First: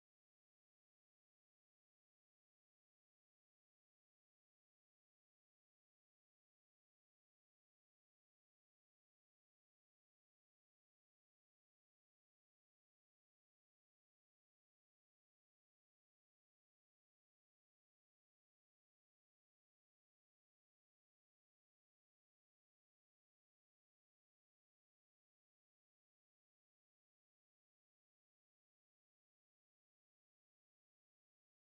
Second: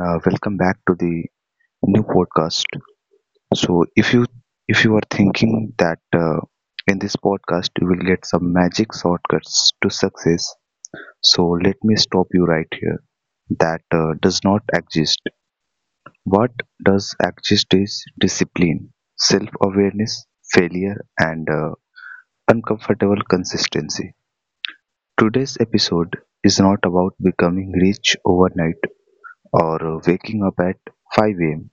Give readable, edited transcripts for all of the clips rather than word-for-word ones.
Welcome back to the new podcast. So, if you are thinking that in this podcast you will get some magic shortcuts to success, so let me stop you right here. That does not exist. What does exist is discipline, self-awareness, failure, and uncomfortable consistency. Today's episode is not about becoming rich overnight or waking up at 5 a.m.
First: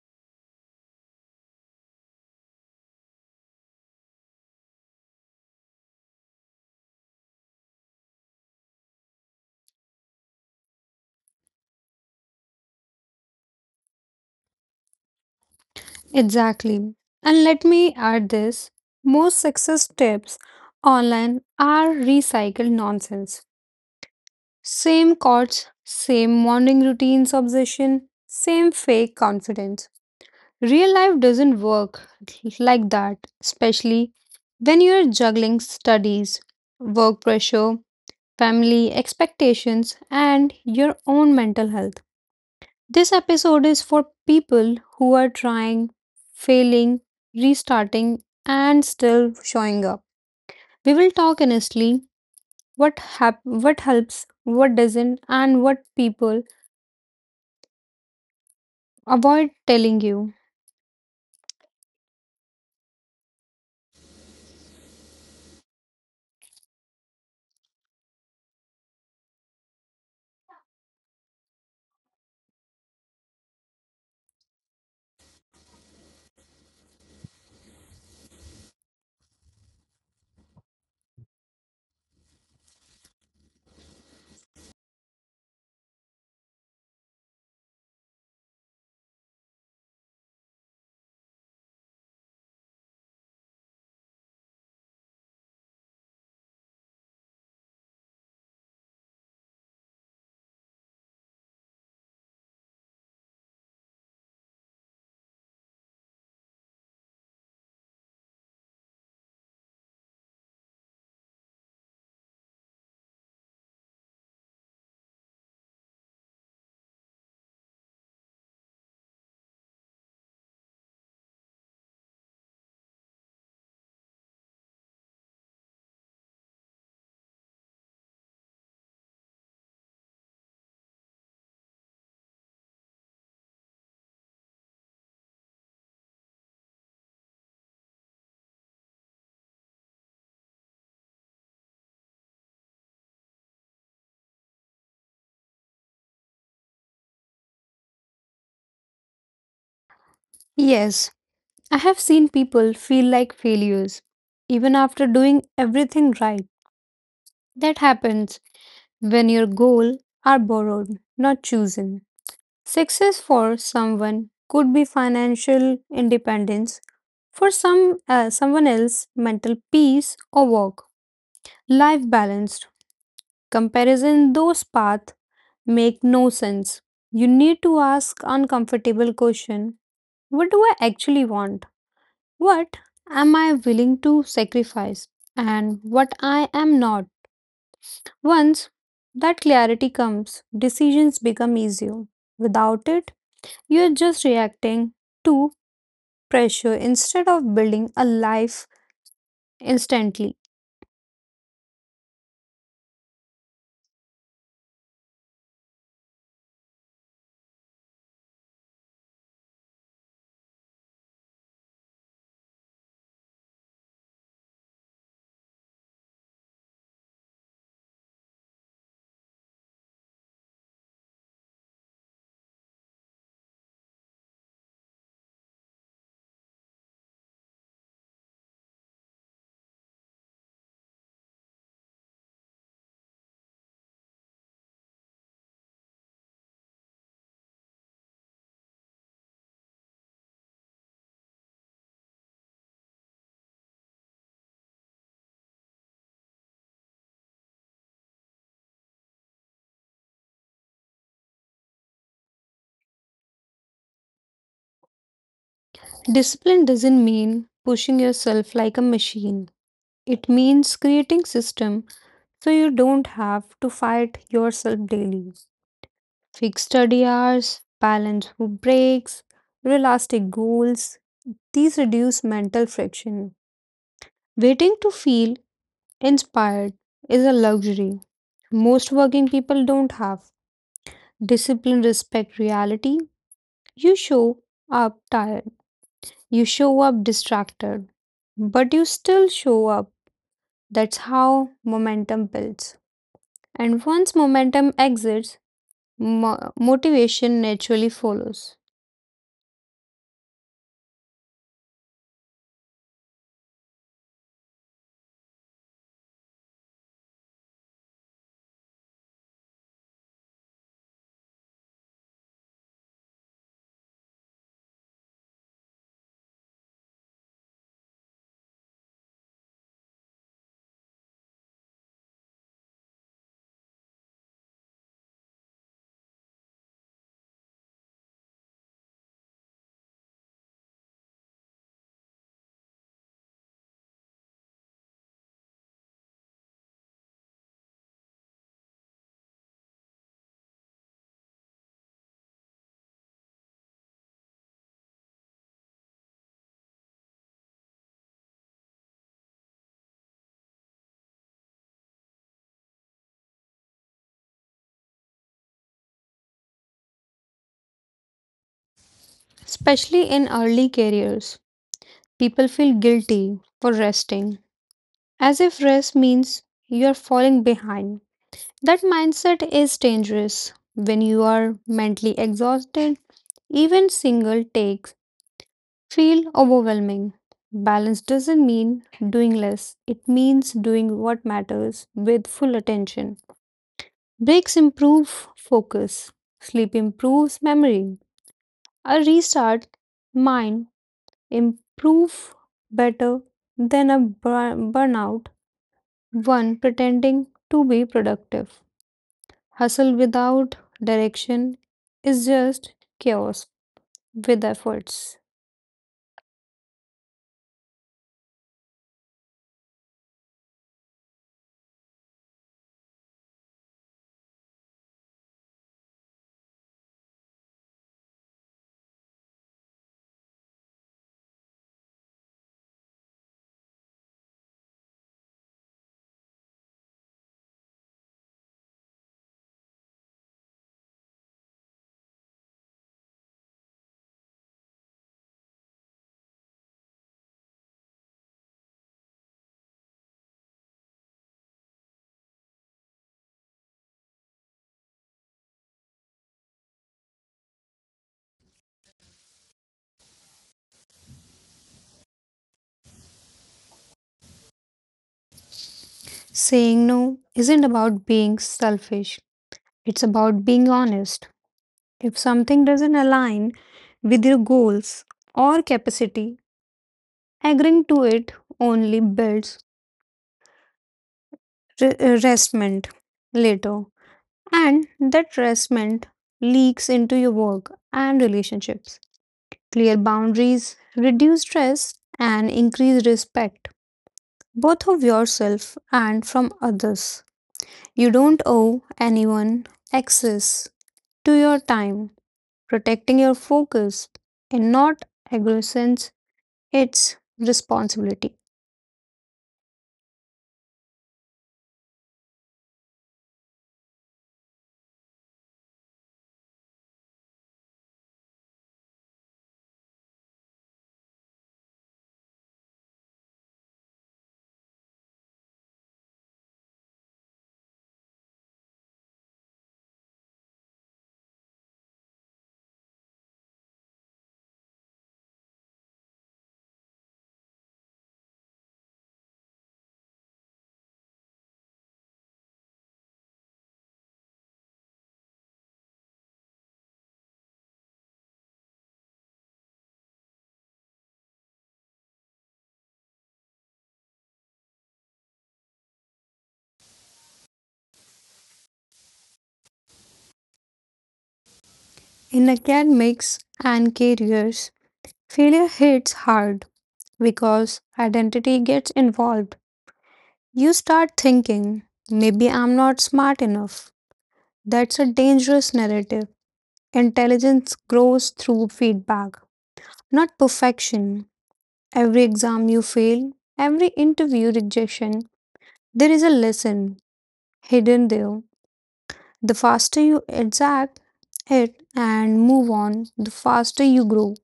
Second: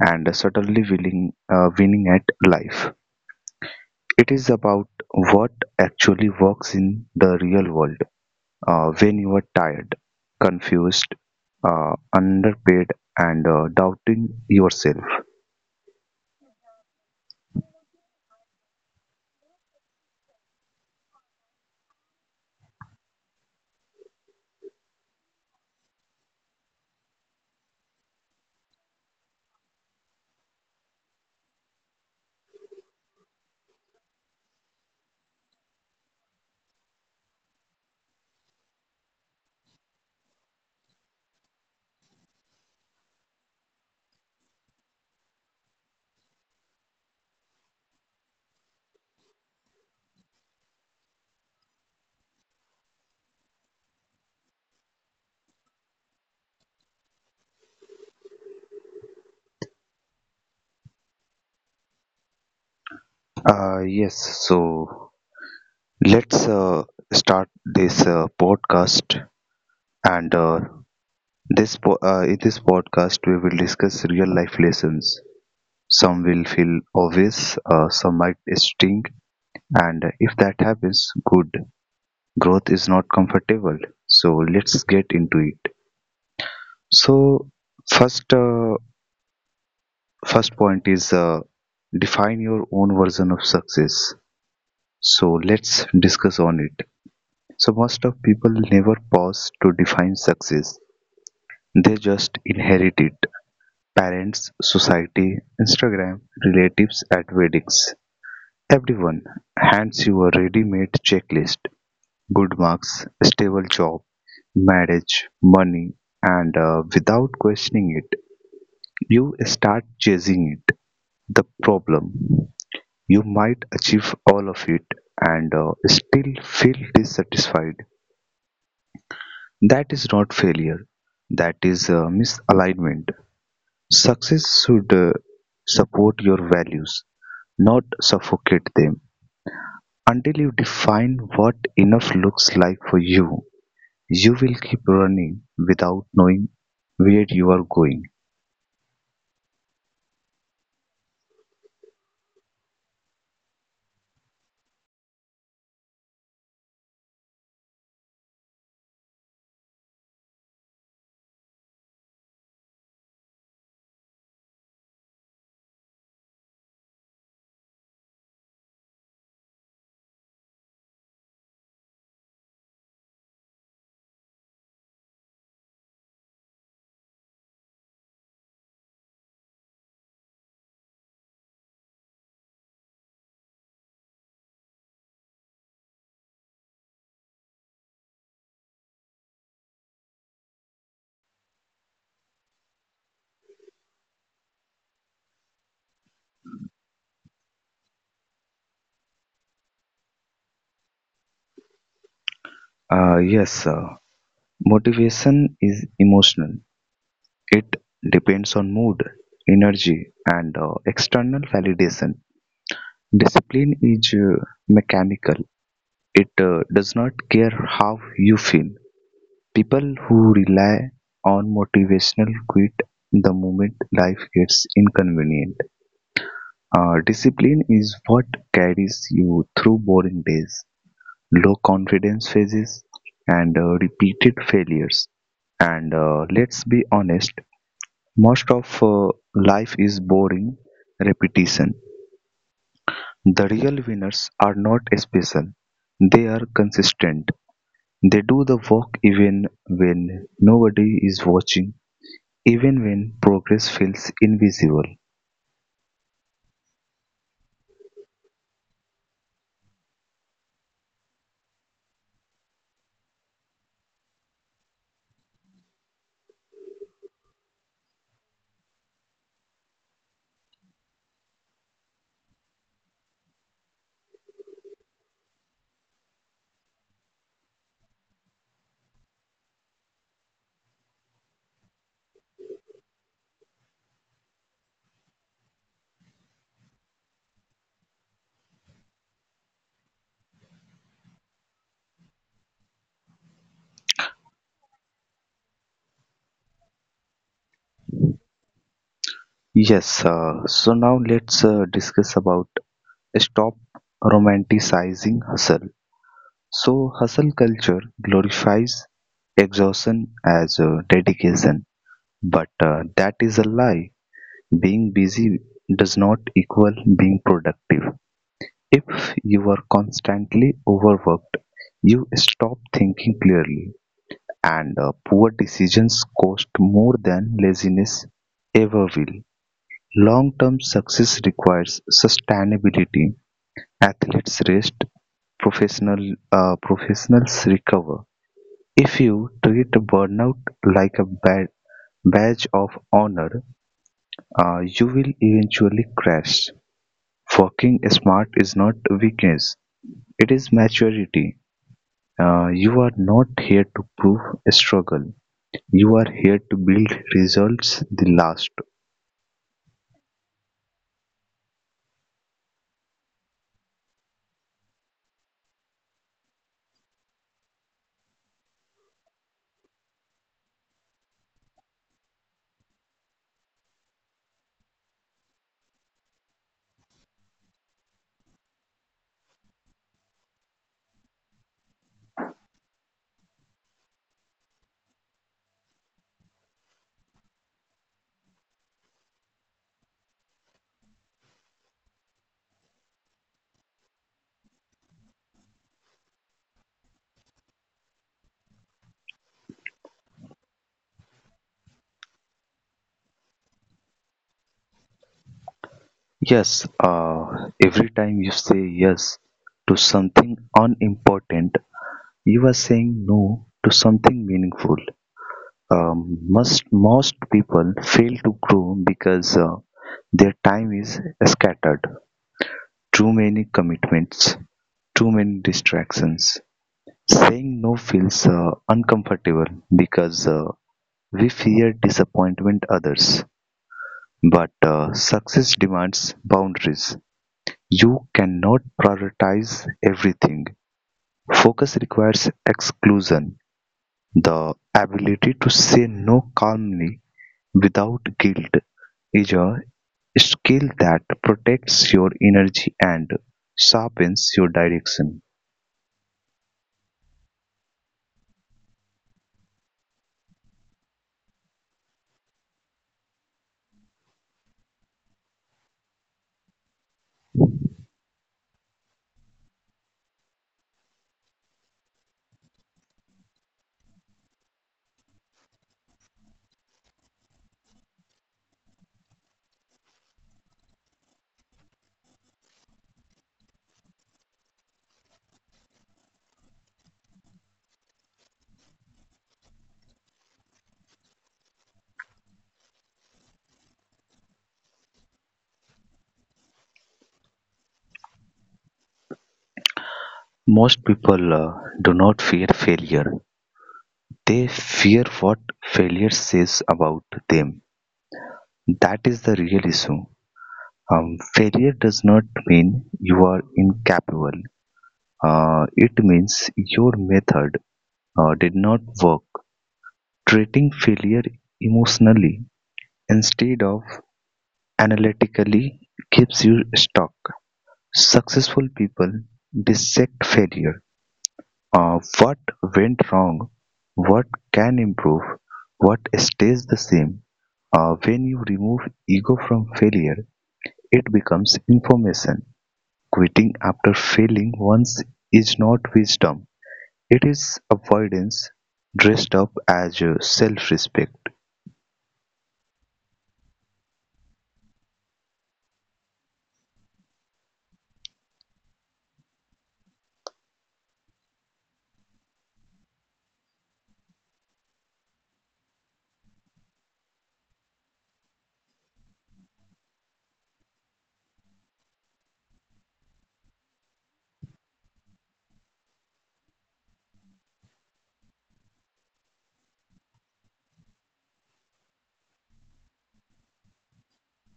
and certainly willing, winning at life. It is about what actually works in the real world when you are tired, confused, underpaid, and doubting yourself. Exactly. And let me add this most success tips online are recycled nonsense. Same cots, same morning routines obsession, same fake confidence. Real life doesn't work like that, especially when you're juggling studies, work pressure, family expectations, and your own mental health. This episode is for people who are trying, failing, restarting, and still showing up. We will talk honestly what helps, what doesn't, and what people avoid telling you. Yes, so let's start this podcast. And in this podcast, we will discuss real life lessons. Some will feel obvious, some might sting, and if that happens, good. Growth is not comfortable, so let's get into it. So first uh, first point is, define your own version of success. So let's discuss on it. So most of people never pause to define success. They just inherit it. Parents, society, Instagram, relatives at weddings, everyone hands you a ready-made checklist. Good marks, stable job, marriage, money, and without questioning it, you start chasing it. The problem, you might achieve all of it and still feel dissatisfied. That is not failure, that is misalignment. Success should support your values, not suffocate them. Until you define what enough looks like for you, you will keep running without knowing where you are going. Yes, I have seen people feel like failures even after doing everything right. That happens when your goal are borrowed, not chosen. Success for someone could be financial independence, for someone else mental peace or work life balanced. Comparison those paths make no sense. You need to ask uncomfortable question. What do I actually want? What am I willing to sacrifice and what I am not? Once that clarity comes, decisions become easier. Without it, you are just reacting to. Pressure instead of building a life instantly. Yes, motivation is emotional. It depends on mood, energy, and external validation. Discipline is mechanical. It does not care how you feel. People who rely on motivational quit the moment life gets inconvenient. Discipline is what carries you through boring days. Low confidence phases and repeated failures. And let's be honest, most of life is boring repetition. The real winners are not special, they are consistent. They do the work even when nobody is watching, even when progress feels invisible. Discipline doesn't mean pushing yourself like a machine. It means creating system so you don't have to fight yourself daily. Fixed study hours, balance breaks, realistic goals. These reduce mental friction. Waiting to feel inspired is a luxury most working people don't have. Discipline respect reality. You show up tired. You show up distracted, but you still show up. That's how momentum builds. And once momentum exits, motivation naturally follows. Yes, so now let's discuss about stop romanticizing hustle. So hustle culture glorifies exhaustion as a dedication, but that is a lie. Being busy does not equal being productive. If you are constantly overworked, you stop thinking clearly, and poor decisions cost more than laziness ever will. Long term success requires sustainability. Athletes rest, professional, professionals recover. If you treat burnout like a badge of honor, you will eventually crash. Working smart is not weakness, it is maturity. You are not here to prove a struggle, you are here to build results the last. Especially in early careers, people feel guilty for resting, as if rest means you are falling behind. That mindset is dangerous when you are mentally exhausted. Even single takes feel overwhelming. Balance doesn't mean doing less, it means doing what matters with full attention. Breaks improve focus, sleep improves memory. A restart mind improve better than a burnout one pretending to be productive. Hustle without direction is just chaos with efforts. Yes, every time you say yes to something unimportant, you are saying no to something meaningful. um, most people fail to grow because their time is scattered. Too many commitments, too many distractions. Saying no feels uncomfortable because we fear disappointment others. But success demands boundaries. You cannot prioritize everything. Focus requires exclusion. The ability to say no calmly without guilt is a skill that protects your energy and sharpens your direction. Saying no isn't about being selfish. It's about being honest. If something doesn't align with your goals or capacity, agreeing to it only builds resentment later. And that resentment leaks into your work and relationships. Clear boundaries reduce stress and increase respect, both of yourself and from others. You don't owe anyone access to your time protecting your focus and not aggressions its responsibility. Most people do not fear failure. They fear what failure says about them. That is the real issue. Failure does not mean you are incapable. It means your method did not work. Treating failure emotionally instead of analytically keeps you stuck. Successful people dissect failure, what went wrong, what can improve, what stays the same. When you remove ego from failure, it becomes information. Quitting after failing once is not wisdom, it is avoidance dressed up as self respect. In academics and careers, failure hits hard because identity gets involved. You start thinking, maybe I'm not smart enough. That's a dangerous narrative. Intelligence grows through feedback, not perfection. Every exam you fail, every interview rejection, there is a lesson hidden there. The faster you exact it and move on, the faster you grow.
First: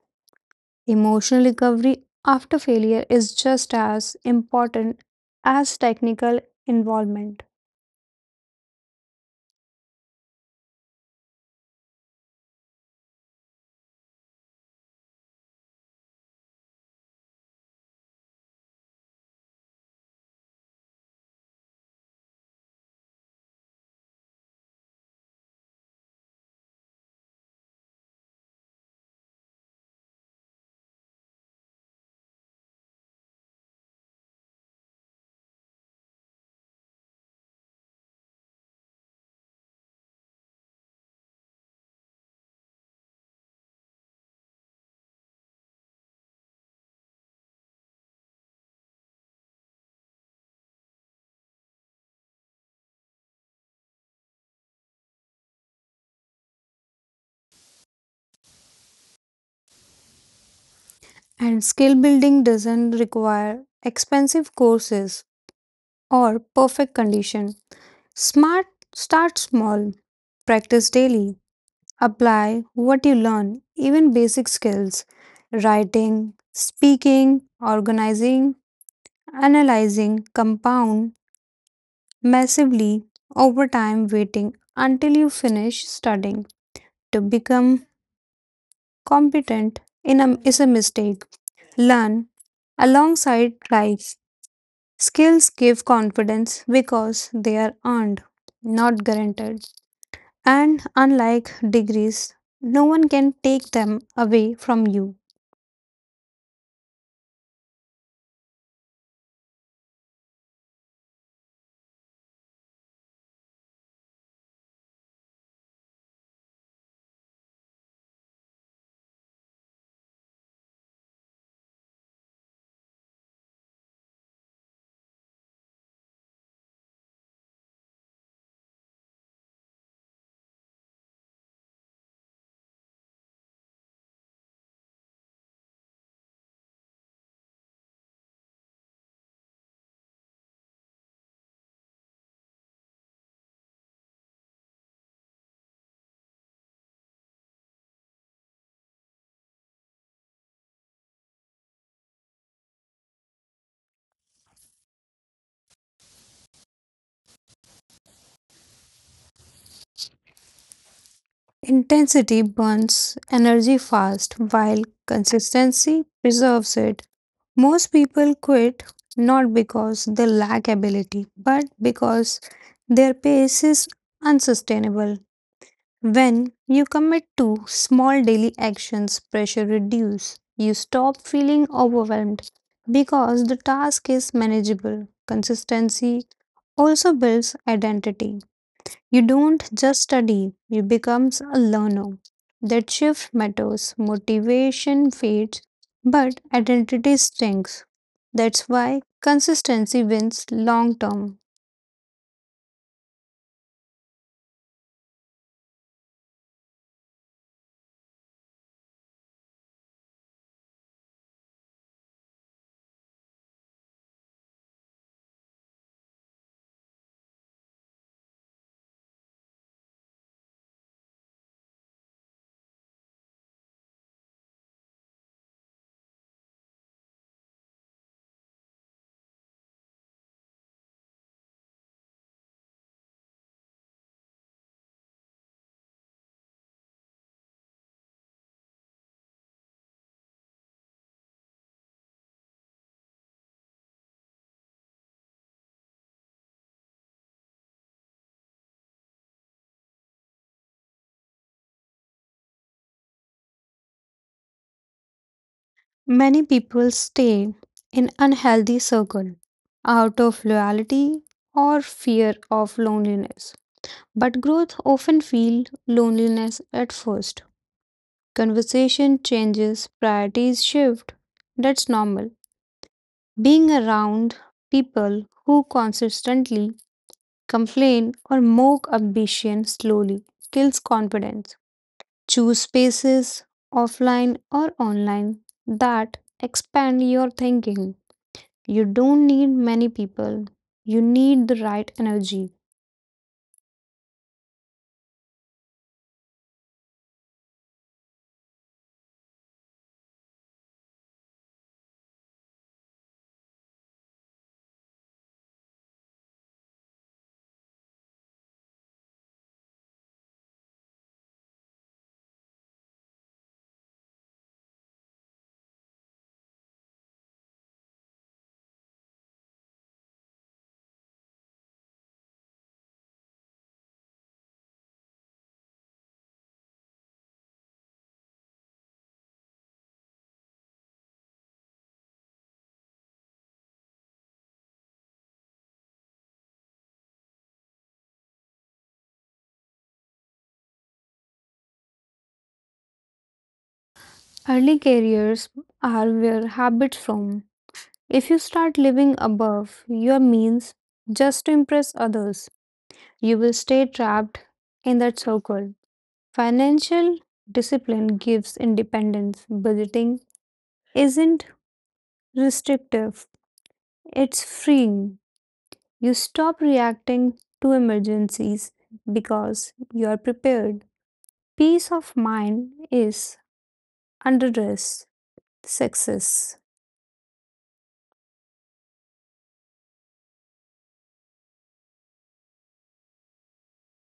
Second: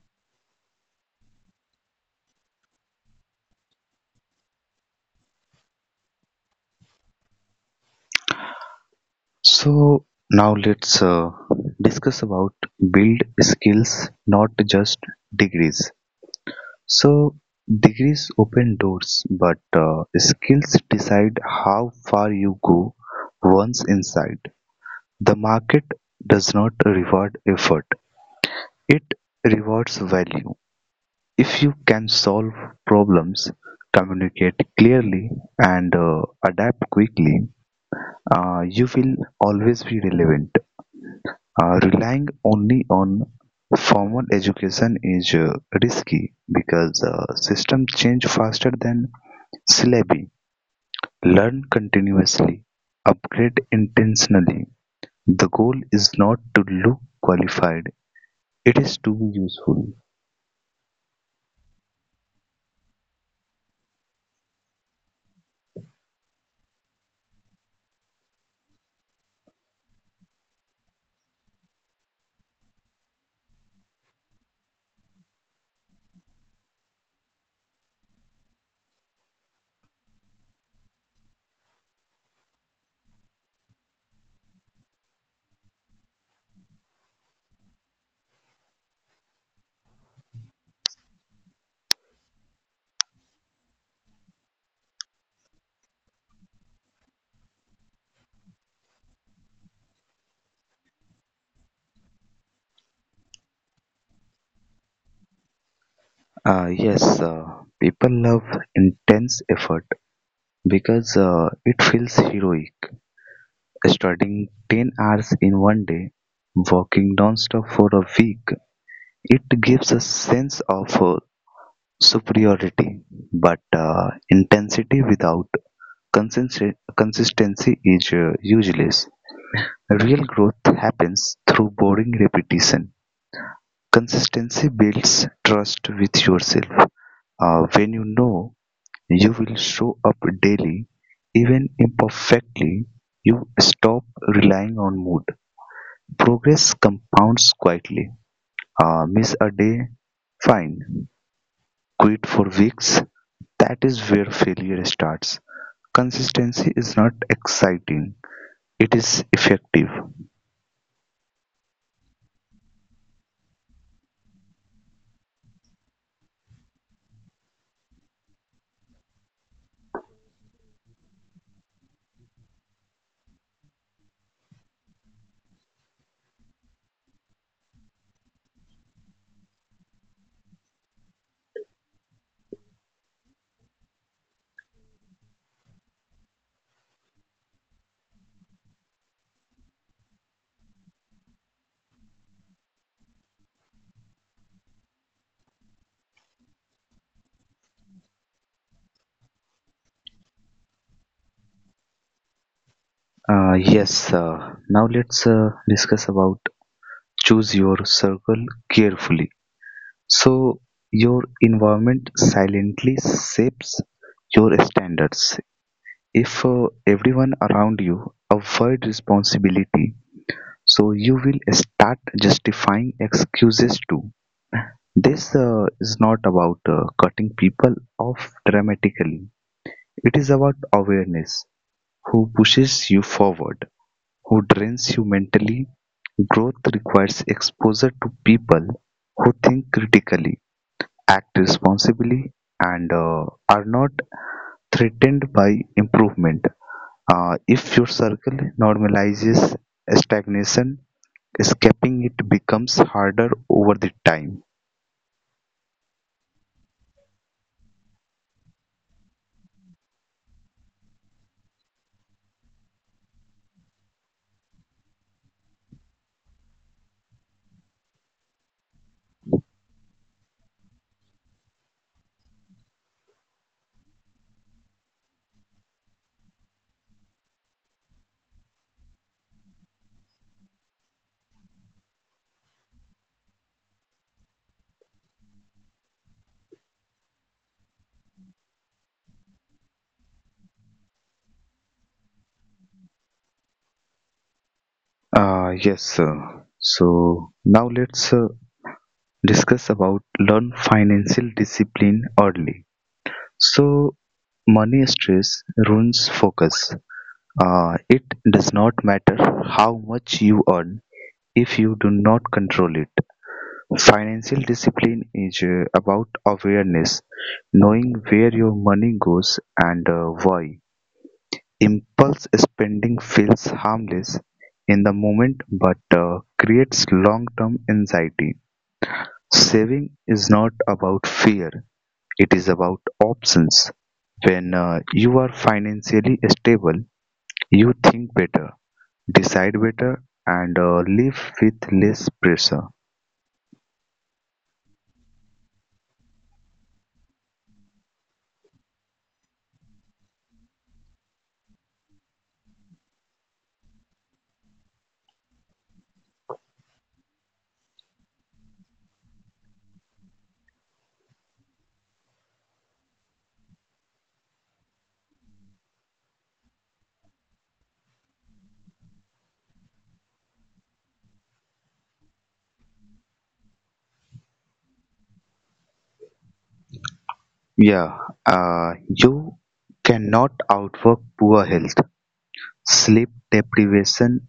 Emotional recovery after failure is just as important as technical involvement. So, now let's discuss about build skills, not just degrees. So degrees open doors, but skills decide how far you go once inside. The market does not reward effort, it rewards value. If you can solve problems, communicate clearly, and adapt quickly, you will always be relevant. Relying only on formal education is risky because system change faster than syllabi. Learn continuously, upgrade intentionally. The goal is not to look qualified, it is to be useful. And skill building doesn't require expensive courses or perfect condition. Smart start small, practice daily, apply what you learn, even basic skills, writing, speaking, organizing, analyzing compound massively over time waiting until you finish studying to become competent in a, is a mistake learn alongside life skills give confidence because they are earned not guaranteed, and unlike degrees no one can take them away from you. Yes, people love intense effort because it feels heroic. Studying 10 hours in one day, walking non-stop for a week, it gives a sense of superiority. But intensity without consistency is useless. Real growth happens through boring repetition. Consistency builds trust with yourself. When you know you will show up daily, even imperfectly, you stop relying on mood. Progress compounds quietly. Miss a day, fine. Quit for weeks, that is where failure starts. Consistency is not exciting, it is effective. Intensity burns energy fast while consistency preserves it. Most people quit not because they lack ability, but because their pace is unsustainable. When you commit to small daily actions, pressure reduces. You stop feeling overwhelmed because the task is manageable. Consistency also builds identity. You don't just study, you become a learner. That shift matters. Motivation fades, but identity stinks. That's why consistency wins long term. Yes, now let's discuss about choose your circle carefully. So, your environment silently shapes your standards. If everyone around you avoid responsibility, so you will start justifying excuses too. This is not about cutting people off dramatically. It is about awareness, who pushes you forward, who drains you mentally. Growth requires exposure to people who think critically, act responsibly, and are not threatened by improvement. If your circle normalizes stagnation, escaping it becomes harder over the time. Many people stay in unhealthy circle out of loyalty or fear of loneliness. But growth often feels loneliness at first. Conversation changes, priorities shift. That's normal. Being around people who consistently complain or mock ambition slowly kills confidence. Choose spaces, offline or online, that expand your thinking. You don't need many people, you need the right energy. Yes, sir. So now let's discuss about learn financial discipline early. So money stress ruins focus. It does not matter how much you earn if you do not control it. Financial discipline is about awareness, knowing where your money goes and why. Impulse spending feels harmless in the moment but creates long term anxiety. Saving is not about fear, it is about options. When you are financially stable, you think better, decide better, and live with less pressure. Early careers are where habits form. If you start living above your means just to impress others, you will stay trapped in that circle. Financial discipline gives independence. Budgeting isn't restrictive, it's freeing. You stop reacting to emergencies because you are prepared. Peace of mind is underdress success. Yeah, you cannot outwork poor health, sleep deprivation,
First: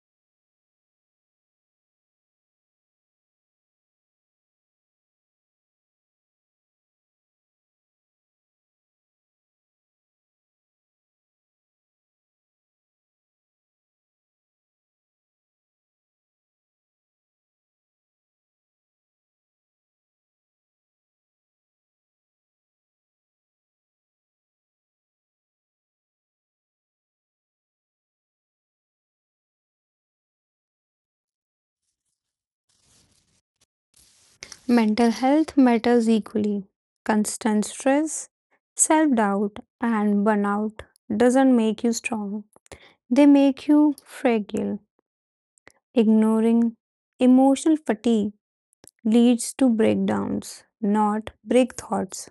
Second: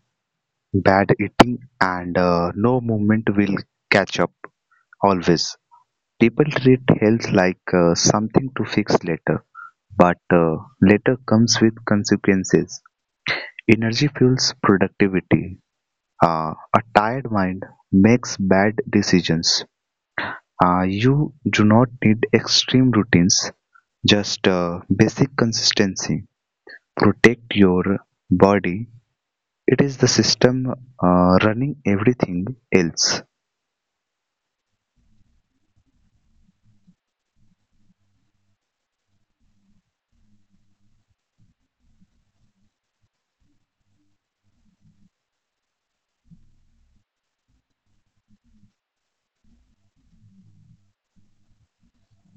bad eating, and no movement will catch up always. People treat health like something to fix later, but later comes with consequences. Energy fuels productivity. A tired mind makes bad decisions. You do not need extreme routines, just basic consistency. Protect your body. It is the system running everything else. Mental health matters equally. Constant stress, self doubt, and burnout doesn't make you strong, they make you fragile. Ignoring emotional fatigue leads to breakdowns, not break thoughts.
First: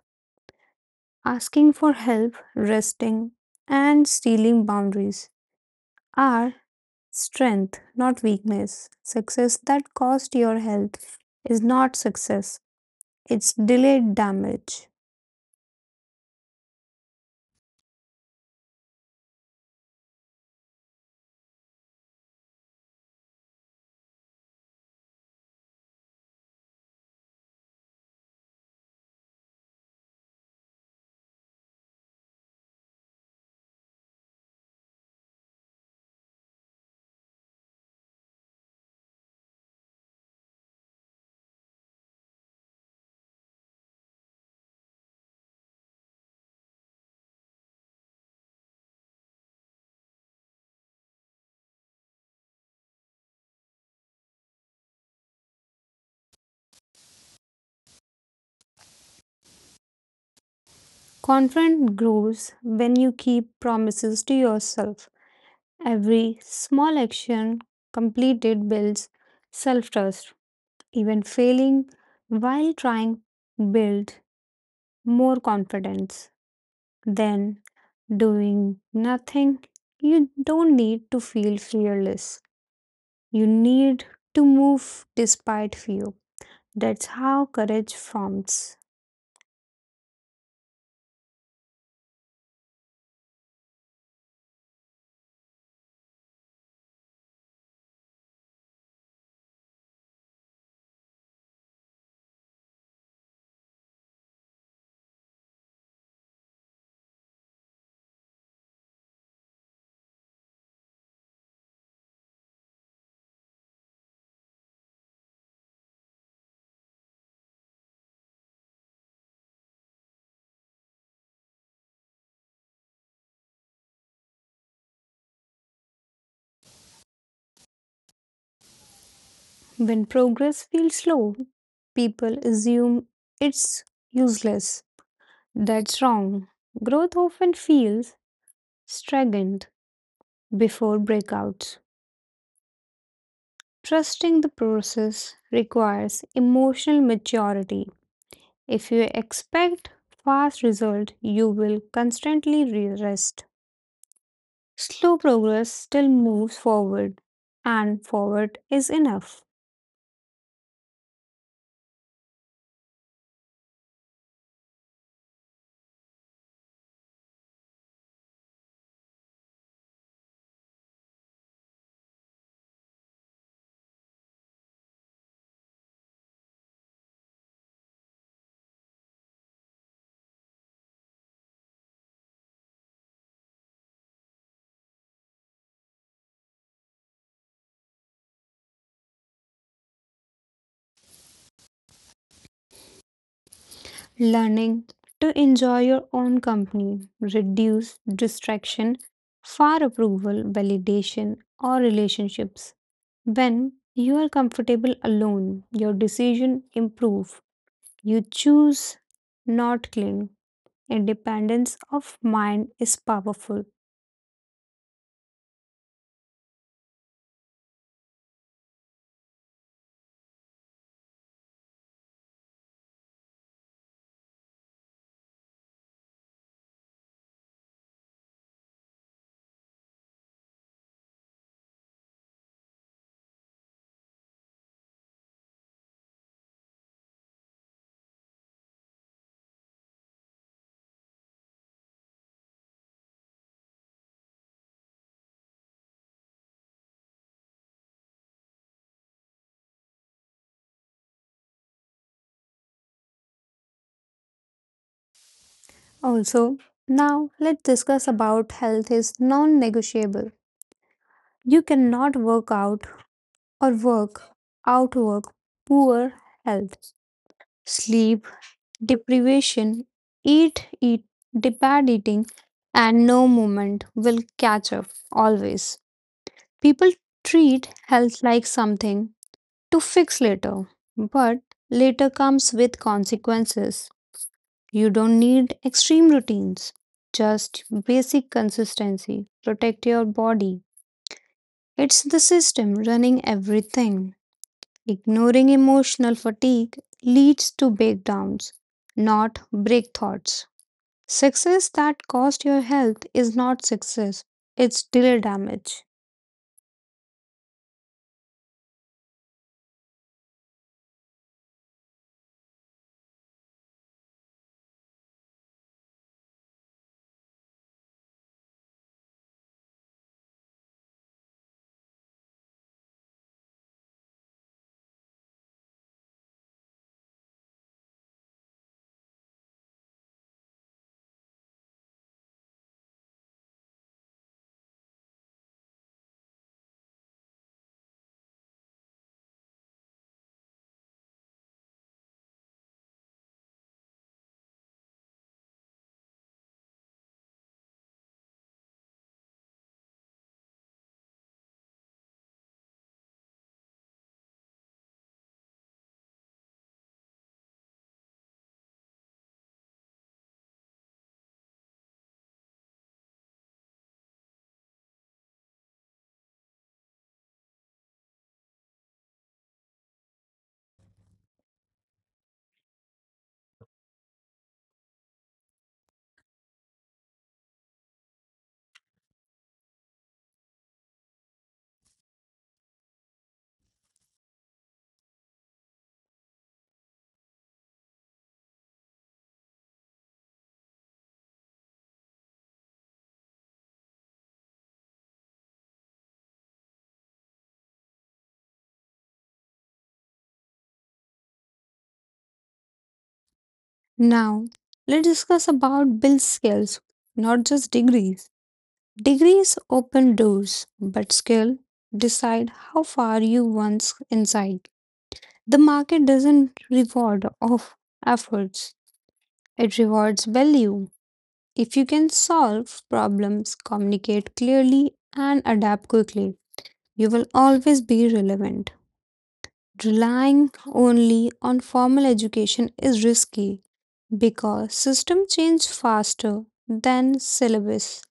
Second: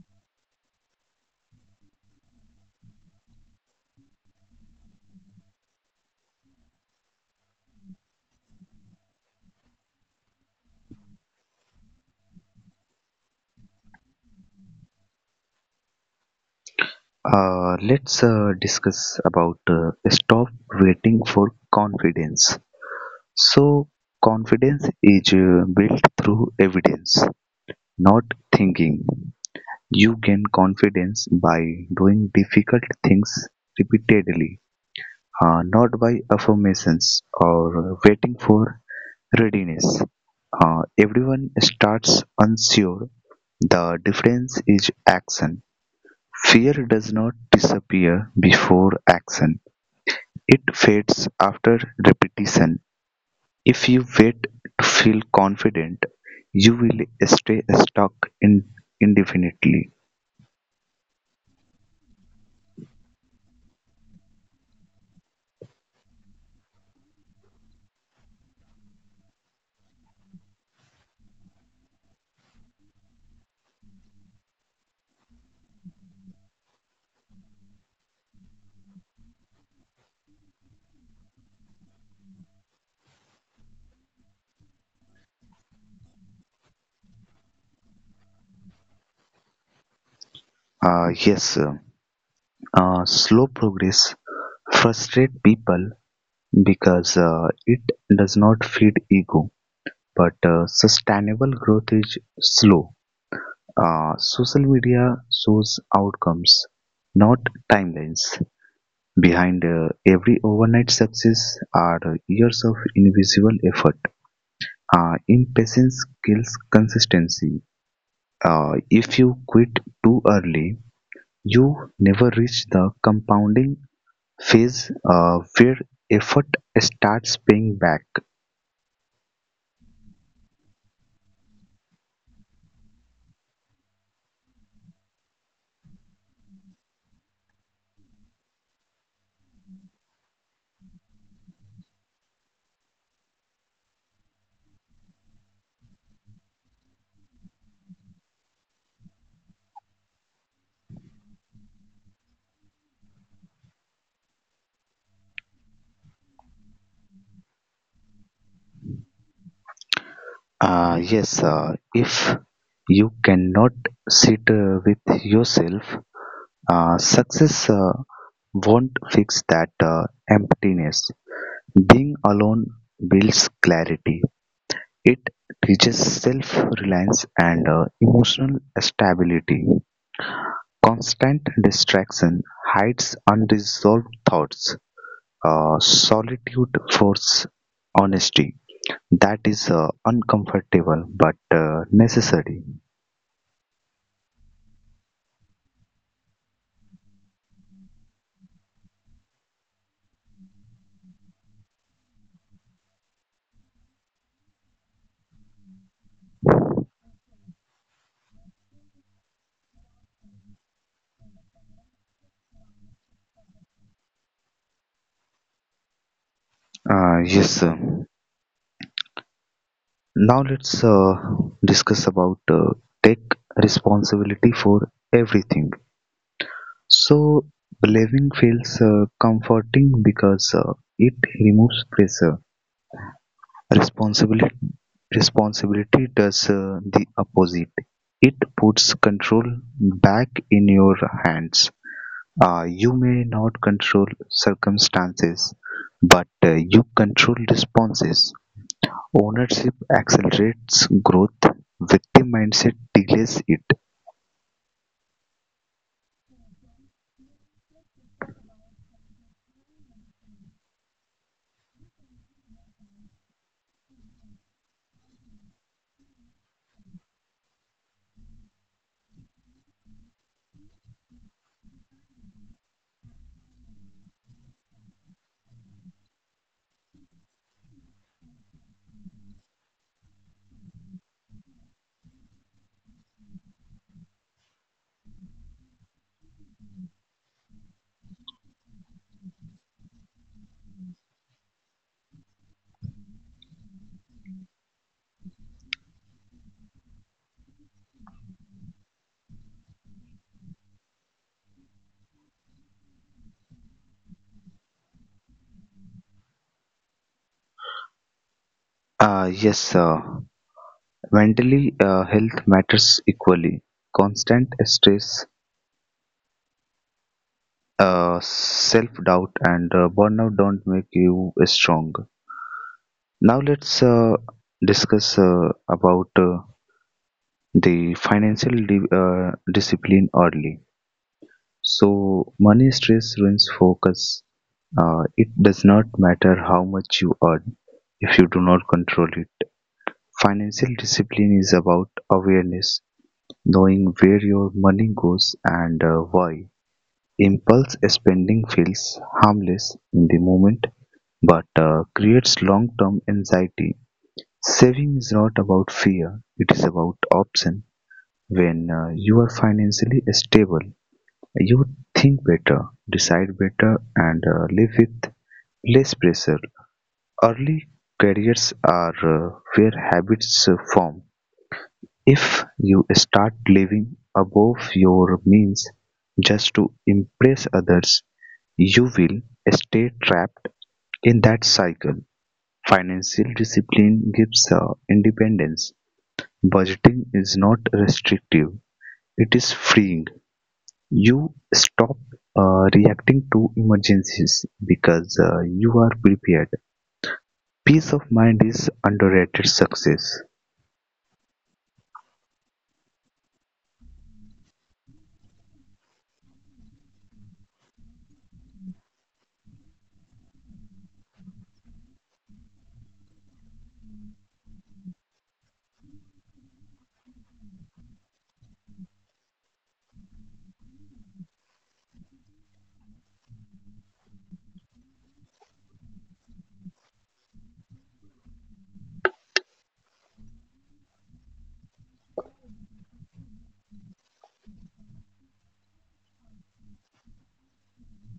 Asking for help, resting, and stealing boundaries are strength, not weakness. Success that cost your health is not success, it's delayed damage. Let's discuss about stop waiting for confidence. So, confidence is built through evidence, not thinking. You gain confidence by doing difficult things repeatedly, not by affirmations or waiting for readiness. Everyone starts unsure. The difference is action. Fear does not disappear before action, it fades after repetition. If you wait to feel confident, you will stay stuck in indefinitely. Confidence grows when you keep promises to yourself. Every small action completed builds self trust. Even failing while trying builds more confidence than doing nothing. You don't need to feel fearless. You need to move despite fear. That's how courage forms. Yes, slow progress frustrates people because it does not feed ego, but sustainable growth is slow. Social media shows outcomes, not timelines. Behind every overnight success are years of invisible effort. Impatience kills consistency. If you quit too early, you never reach the compounding phase where effort starts paying back. When progress feels slow, people assume it's useless. That's wrong. Growth often feels stagnant before breakouts. Trusting the process requires emotional maturity. If you expect fast result, you will constantly rest. Slow progress still moves forward, and forward is enough. Yes, if you cannot sit with yourself, success won't fix that emptiness. Being alone builds clarity, it teaches self reliance and emotional stability. Constant distraction hides unresolved thoughts, solitude forces honesty. That is uncomfortable but necessary. Learning to enjoy your own company, reduce distraction, far approval, validation, or relationships. When you are comfortable alone, your decision improve. You choose not cling. Independence of mind is powerful. Yes, sir. Now let's discuss about take responsibility for everything. So believing feels comforting because it removes pressure. Responsibility responsibility does the opposite. It puts control back in your hands. You may not control circumstances, but you control responses. Ownership accelerates growth; victim mindset delays it. Also, now let's discuss about health is non-negotiable. You cannot work out or work outwork poor health. Sleep, deprivation, eat, eat, bad eating, and no movement will catch up always. People treat health like something to fix later, but later comes with consequences. You don't need extreme routines, just basic consistency. Protect your body. It's the system running everything. Ignoring emotional fatigue leads to breakdowns, not break thoughts. Success that cost your health is not success, it's delay damage. Yes, mentally health matters equally. Constant stress, self doubt, and burnout don't make you strong. Now let's discuss about the financial discipline early. So money stress ruins focus. It does not matter how much you earn if you do not control it. Financial discipline is about awareness, knowing where your money goes and why. Impulse spending feels harmless in the moment but creates long term anxiety. Saving is not about fear, it is about option. When you are financially stable, you think better, decide better, and live with less pressure. Early careers are where habits form. If you start living above your means just to impress others, you will stay trapped in that cycle. Financial discipline gives independence. Budgeting is not restrictive, it is freeing. You stop reacting to emergencies because you are prepared. Peace of mind is underrated success. Now, let's discuss about build skills, not just degrees. Degrees open doors, but skill decide how far you once inside. The market doesn't reward of efforts, it rewards value. If you can solve problems, communicate clearly, and adapt quickly, you will always be relevant. Relying only on formal education is risky because system change faster than syllabus.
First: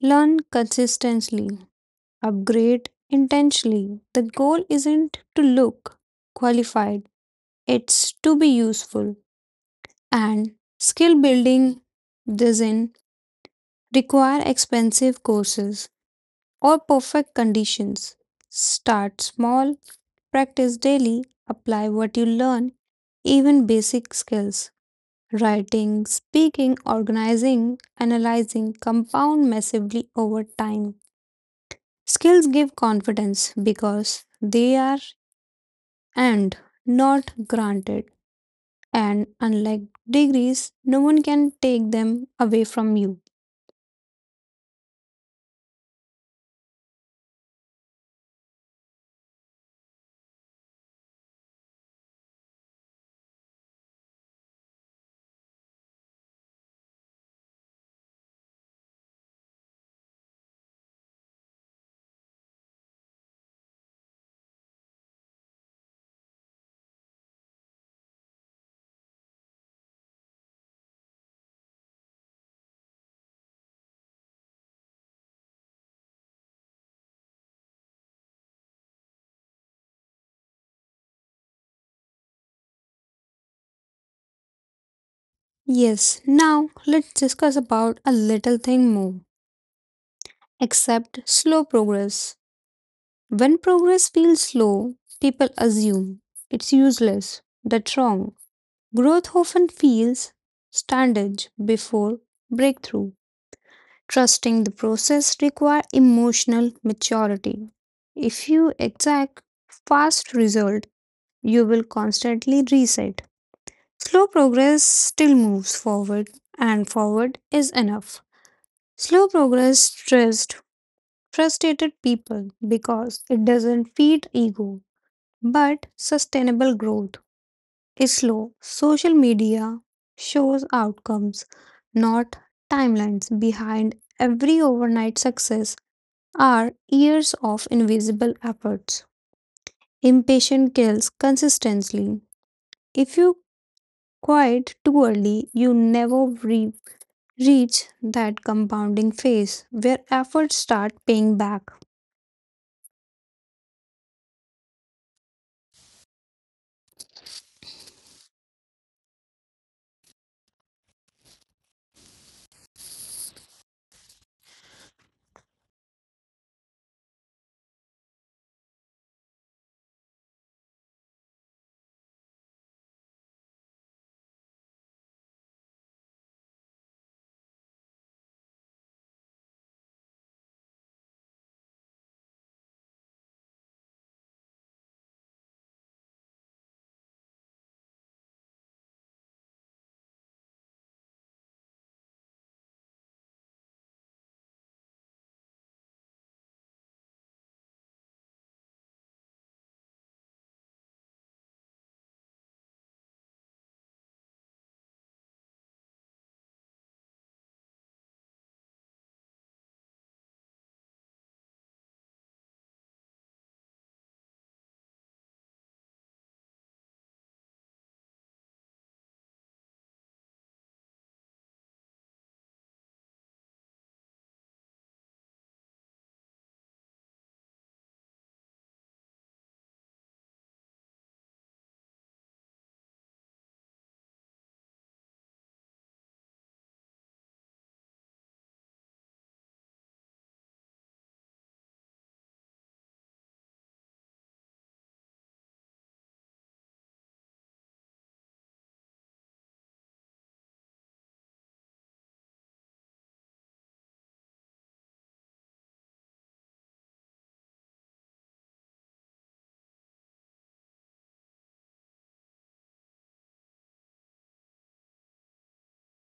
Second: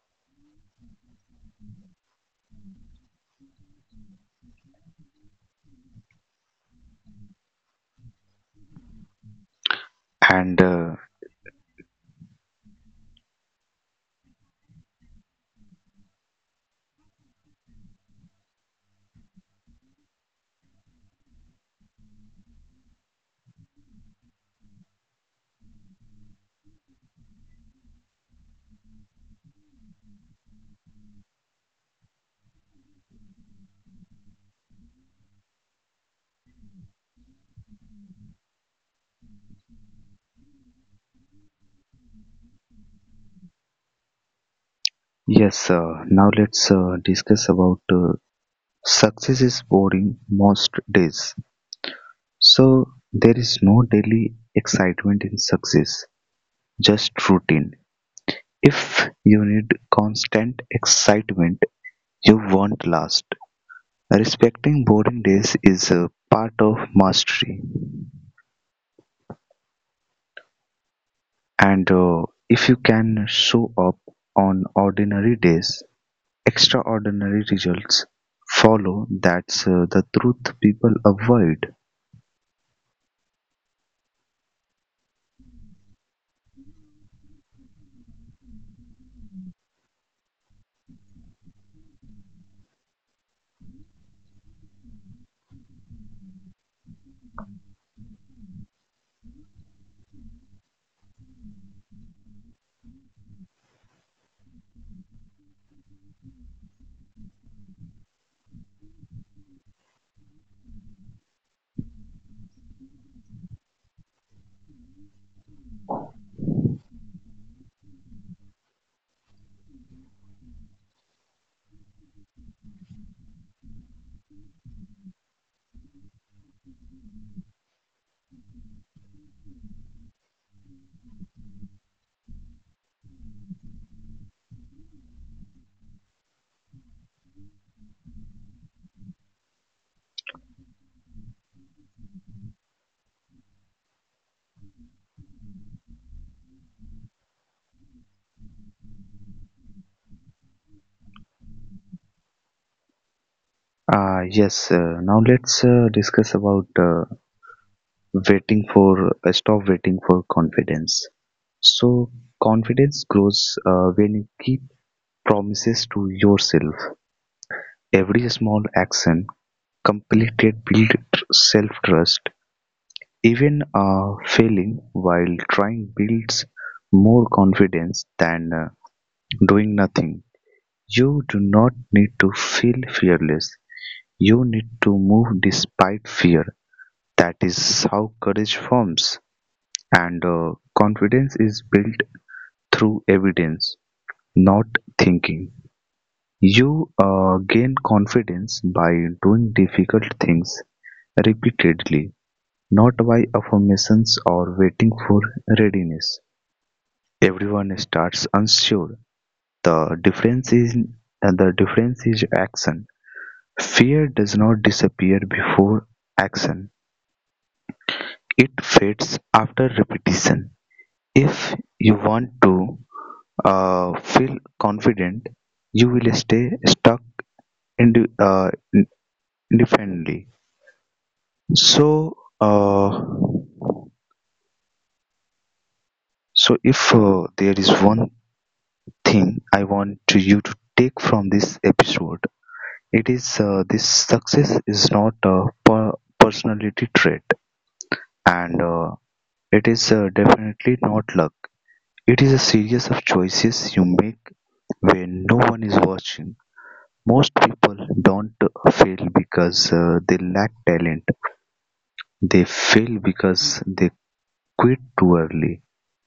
Learn consistently upgrade intentionally. The goal isn't to look qualified, it's to be useful. And And skill building doesn't require expensive courses or perfect conditions. Start small, practice daily, apply what you learn, even basic skills. Writing, speaking, organizing, analyzing compound massively over time. Skills give confidence because they are and not granted. And unlike degrees, no one can take them away from you. yes, now let's discuss about success is boring most days, so there is no daily excitement in success, just routine. If you need constant excitement, you won't last. Respecting boring days is a part of mastery, and if you can show up on ordinary days, extraordinary results follow. That's the truth people avoid. Yes, now let's discuss about a little thing more. Accept slow progress. When progress feels slow, people assume it's useless. That's wrong. Growth often feels standage before breakthrough. Trusting the process requires emotional maturity. If you exact fast result, you will constantly reset. Slow progress still moves forward, and forward is enough. Slow progress stressed frustrated people because it doesn't feed ego, but sustainable growth is slow. Social media shows outcomes, not timelines. Behind every overnight success are years of invisible efforts. Impatience kills consistency. If you Quite too early, you never reach that compounding phase where efforts start paying back. Ah yes, now let's discuss about waiting for stop waiting for confidence. So confidence grows when you keep promises to yourself. Every small action completed build self trust. Even failing while trying builds more confidence than doing nothing. You do not need to feel fearless, you need to move despite fear. That is how courage forms. And confidence is built through evidence, not thinking. You gain confidence by doing difficult things repeatedly, not by affirmations or waiting for readiness. Everyone starts unsure. The difference is the difference is action. Fear does not disappear before action. It fades after repetition. If you want to feel confident, you will stay stuck ind- uh, in- independently. So, uh, so if there is one thing I want to you to take from this episode, it is this success is not a personality trait, and it is definitely not luck. It is a series of choices you make when no one is watching. Most people don't fail because they lack talent. They fail because they quit too early,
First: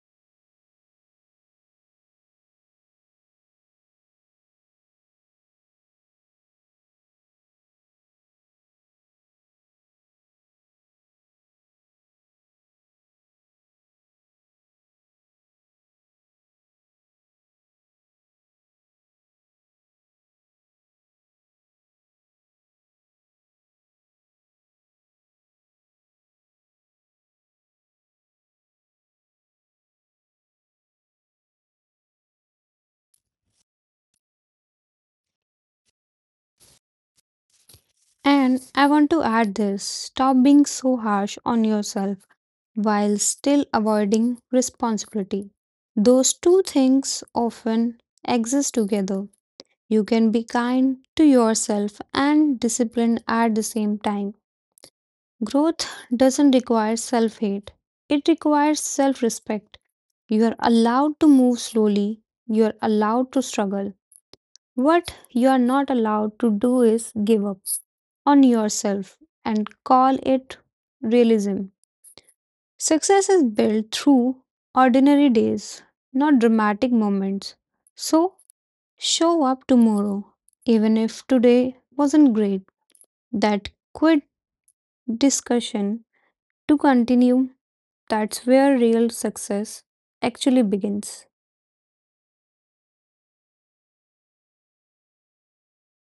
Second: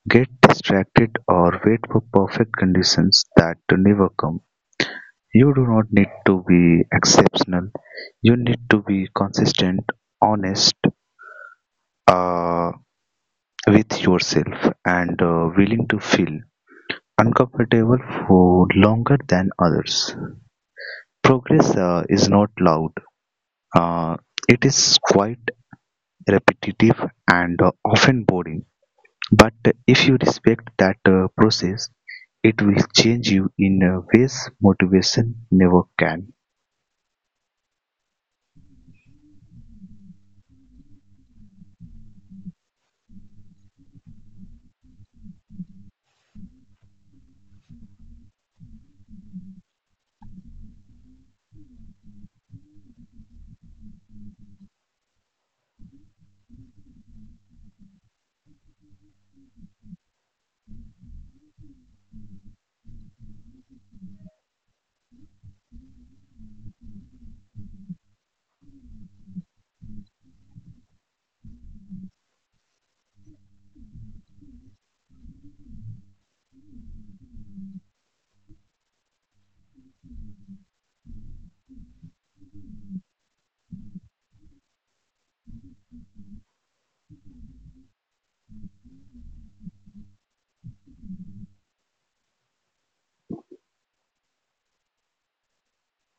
get distracted, or wait for perfect conditions that do never come. You do not need to be exceptional. You need to be consistent, honest, uh, with yourself, and willing to feel uncomfortable for longer than others. Progress is not loud, uh, it is quite repetitive and often boring. But if you respect that process, it will change you in ways motivation never can. And I want to add this stop being so harsh on yourself while still avoiding responsibility. Those two things often exist together. You can be kind to yourself and disciplined at the same time. Growth doesn't require self hate, it requires self respect. You are allowed to move slowly, you are allowed to struggle. What you are not allowed to do is give up on yourself and call it realism. Success is built through ordinary days, not dramatic moments. So, show up tomorrow, even if today wasn't great. That quit discussion to continue. That's where real success actually begins.